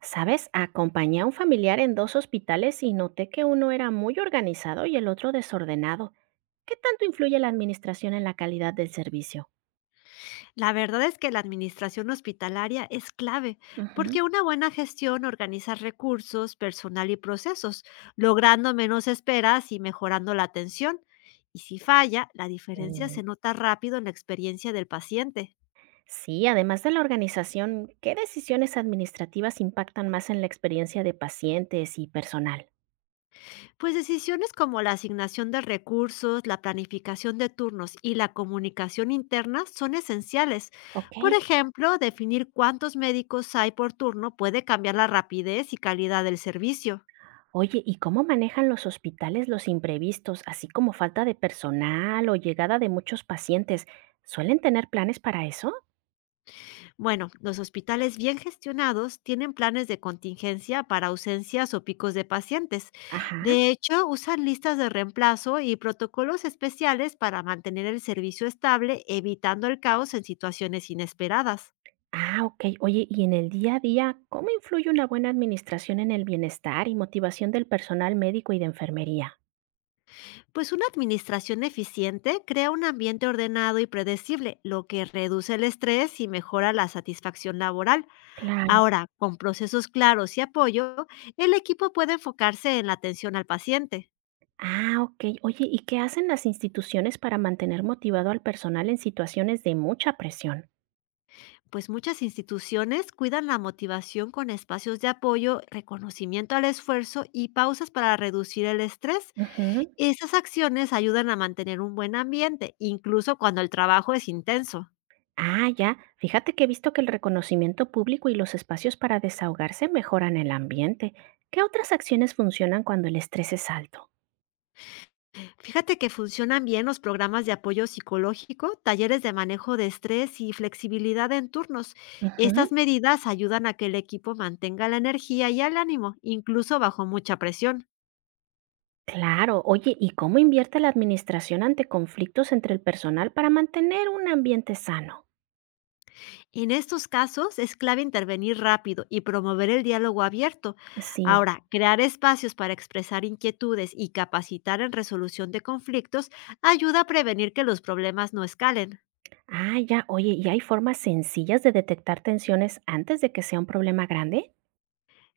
¿Sabes? Acompañé a un familiar en dos hospitales y noté que uno era muy organizado y el otro desordenado. ¿Qué tanto influye la administración en la calidad del servicio? La verdad es que la administración hospitalaria es clave, Ujú. porque una buena gestión organiza recursos, personal y procesos, logrando menos esperas y mejorando la atención. Y si falla, la diferencia Mm. se nota rápido en la experiencia del paciente. Sí, además de la organización, ¿qué decisiones administrativas impactan más en la experiencia de pacientes y personal? Pues decisiones como la asignación de recursos, la planificación de turnos y la comunicación interna son esenciales. Ok. Por ejemplo, definir cuántos médicos hay por turno puede cambiar la rapidez y calidad del servicio. Oye, ¿y cómo manejan los hospitales los imprevistos, así como falta de personal o llegada de muchos pacientes? ¿Suelen tener planes para eso? Bueno, los hospitales bien gestionados tienen planes de contingencia para ausencias o picos de pacientes. Ajá. De hecho, usan listas de reemplazo y protocolos especiales para mantener el servicio estable, evitando el caos en situaciones inesperadas. Ah, ok. Oye, y en el día a día, ¿cómo influye una buena administración en el bienestar y motivación del personal médico y de enfermería? Pues una administración eficiente crea un ambiente ordenado y predecible, lo que reduce el estrés y mejora la satisfacción laboral. Claro. Ahora, con procesos claros y apoyo, el equipo puede enfocarse en la atención al paciente. Ah, ok. Oye, ¿y qué hacen las instituciones para mantener motivado al personal en situaciones de mucha presión? Pues muchas instituciones cuidan la motivación con espacios de apoyo, reconocimiento al esfuerzo y pausas para reducir el estrés. Ujú. Esas acciones ayudan a mantener un buen ambiente, incluso cuando el trabajo es intenso. Ah, ya. Fíjate que he visto que el reconocimiento público y los espacios para desahogarse mejoran el ambiente. ¿Qué otras acciones funcionan cuando el estrés es alto? Fíjate que funcionan bien los programas de apoyo psicológico, talleres de manejo de estrés y flexibilidad en turnos. Ujú. Estas medidas ayudan a que el equipo mantenga la energía y el ánimo, incluso bajo mucha presión. Claro, oye, ¿y cómo invierte la administración ante conflictos entre el personal para mantener un ambiente sano? En estos casos es clave intervenir rápido y promover el diálogo abierto. Sí. Ahora, crear espacios para expresar inquietudes y capacitar en resolución de conflictos ayuda a prevenir que los problemas no escalen. Ah, ya, oye, ¿y hay formas sencillas de detectar tensiones antes de que sea un problema grande?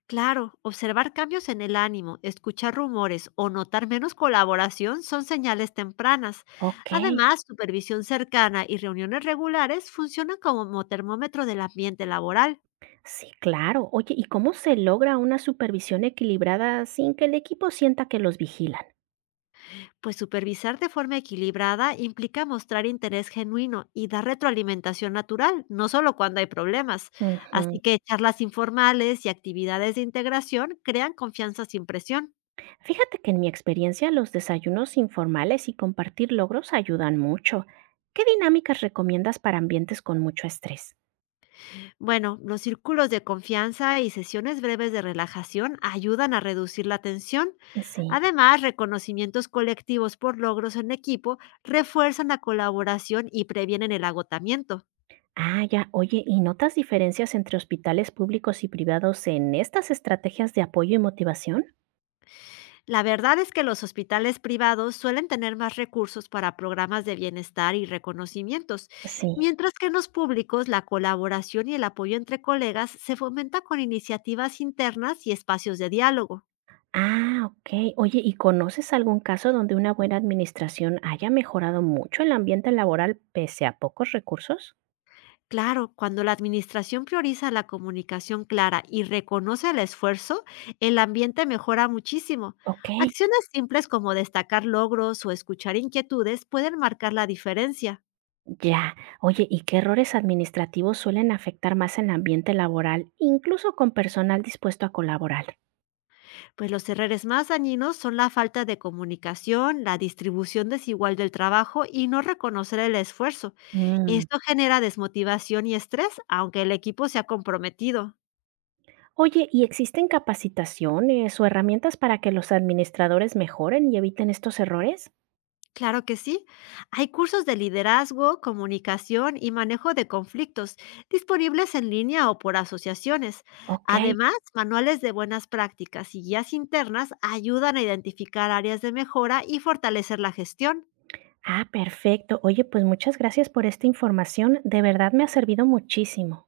Claro, observar cambios en el ánimo, escuchar rumores o notar menos colaboración son señales tempranas. Ok, Además, supervisión cercana y reuniones regulares funcionan como termómetro del ambiente laboral. sí, claro. Oye, ¿y cómo se logra una supervisión equilibrada sin que el equipo sienta que los vigilan? Pues supervisar de forma equilibrada implica mostrar interés genuino y dar retroalimentación natural, no solo cuando hay problemas. Ujú. Así que charlas informales y actividades de integración crean confianza sin presión. Fíjate que en mi experiencia los desayunos informales y compartir logros ayudan mucho. ¿Qué dinámicas recomiendas para ambientes con mucho estrés? Bueno, los círculos de confianza y sesiones breves de relajación ayudan a reducir la tensión. Sí. Además, reconocimientos colectivos por logros en equipo refuerzan la colaboración y previenen el agotamiento. Ah, ya. Oye, ¿y notas diferencias entre hospitales públicos y privados en estas estrategias de apoyo y motivación? La verdad es que los hospitales privados suelen tener más recursos para programas de bienestar y reconocimientos, Sí. mientras que en los públicos la colaboración y el apoyo entre colegas se fomenta con iniciativas internas y espacios de diálogo. Ah, ok. Oye, ¿y conoces algún caso donde una buena administración haya mejorado mucho el ambiente laboral pese a pocos recursos? Claro, cuando la administración prioriza la comunicación clara y reconoce el esfuerzo, el ambiente mejora muchísimo. Ok, Acciones simples como destacar logros o escuchar inquietudes pueden marcar la diferencia. ya. Oye, ¿y qué errores administrativos suelen afectar más el ambiente laboral, incluso con personal dispuesto a colaborar? Pues los errores más dañinos son la falta de comunicación, la distribución desigual del trabajo y no reconocer el esfuerzo. Mm. Esto genera desmotivación y estrés, aunque el equipo sea comprometido. Oye, ¿y existen capacitaciones o herramientas para que los administradores mejoren y eviten estos errores? Claro que sí. Hay cursos de liderazgo, comunicación y manejo de conflictos disponibles en línea o por asociaciones. Ok. Además, manuales de buenas prácticas y guías internas ayudan a identificar áreas de mejora y fortalecer la gestión. Ah, perfecto. Oye, pues muchas gracias por esta información. De verdad me ha servido muchísimo.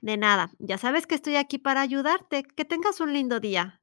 De nada, ya sabes que estoy aquí para ayudarte. Que tengas un lindo día.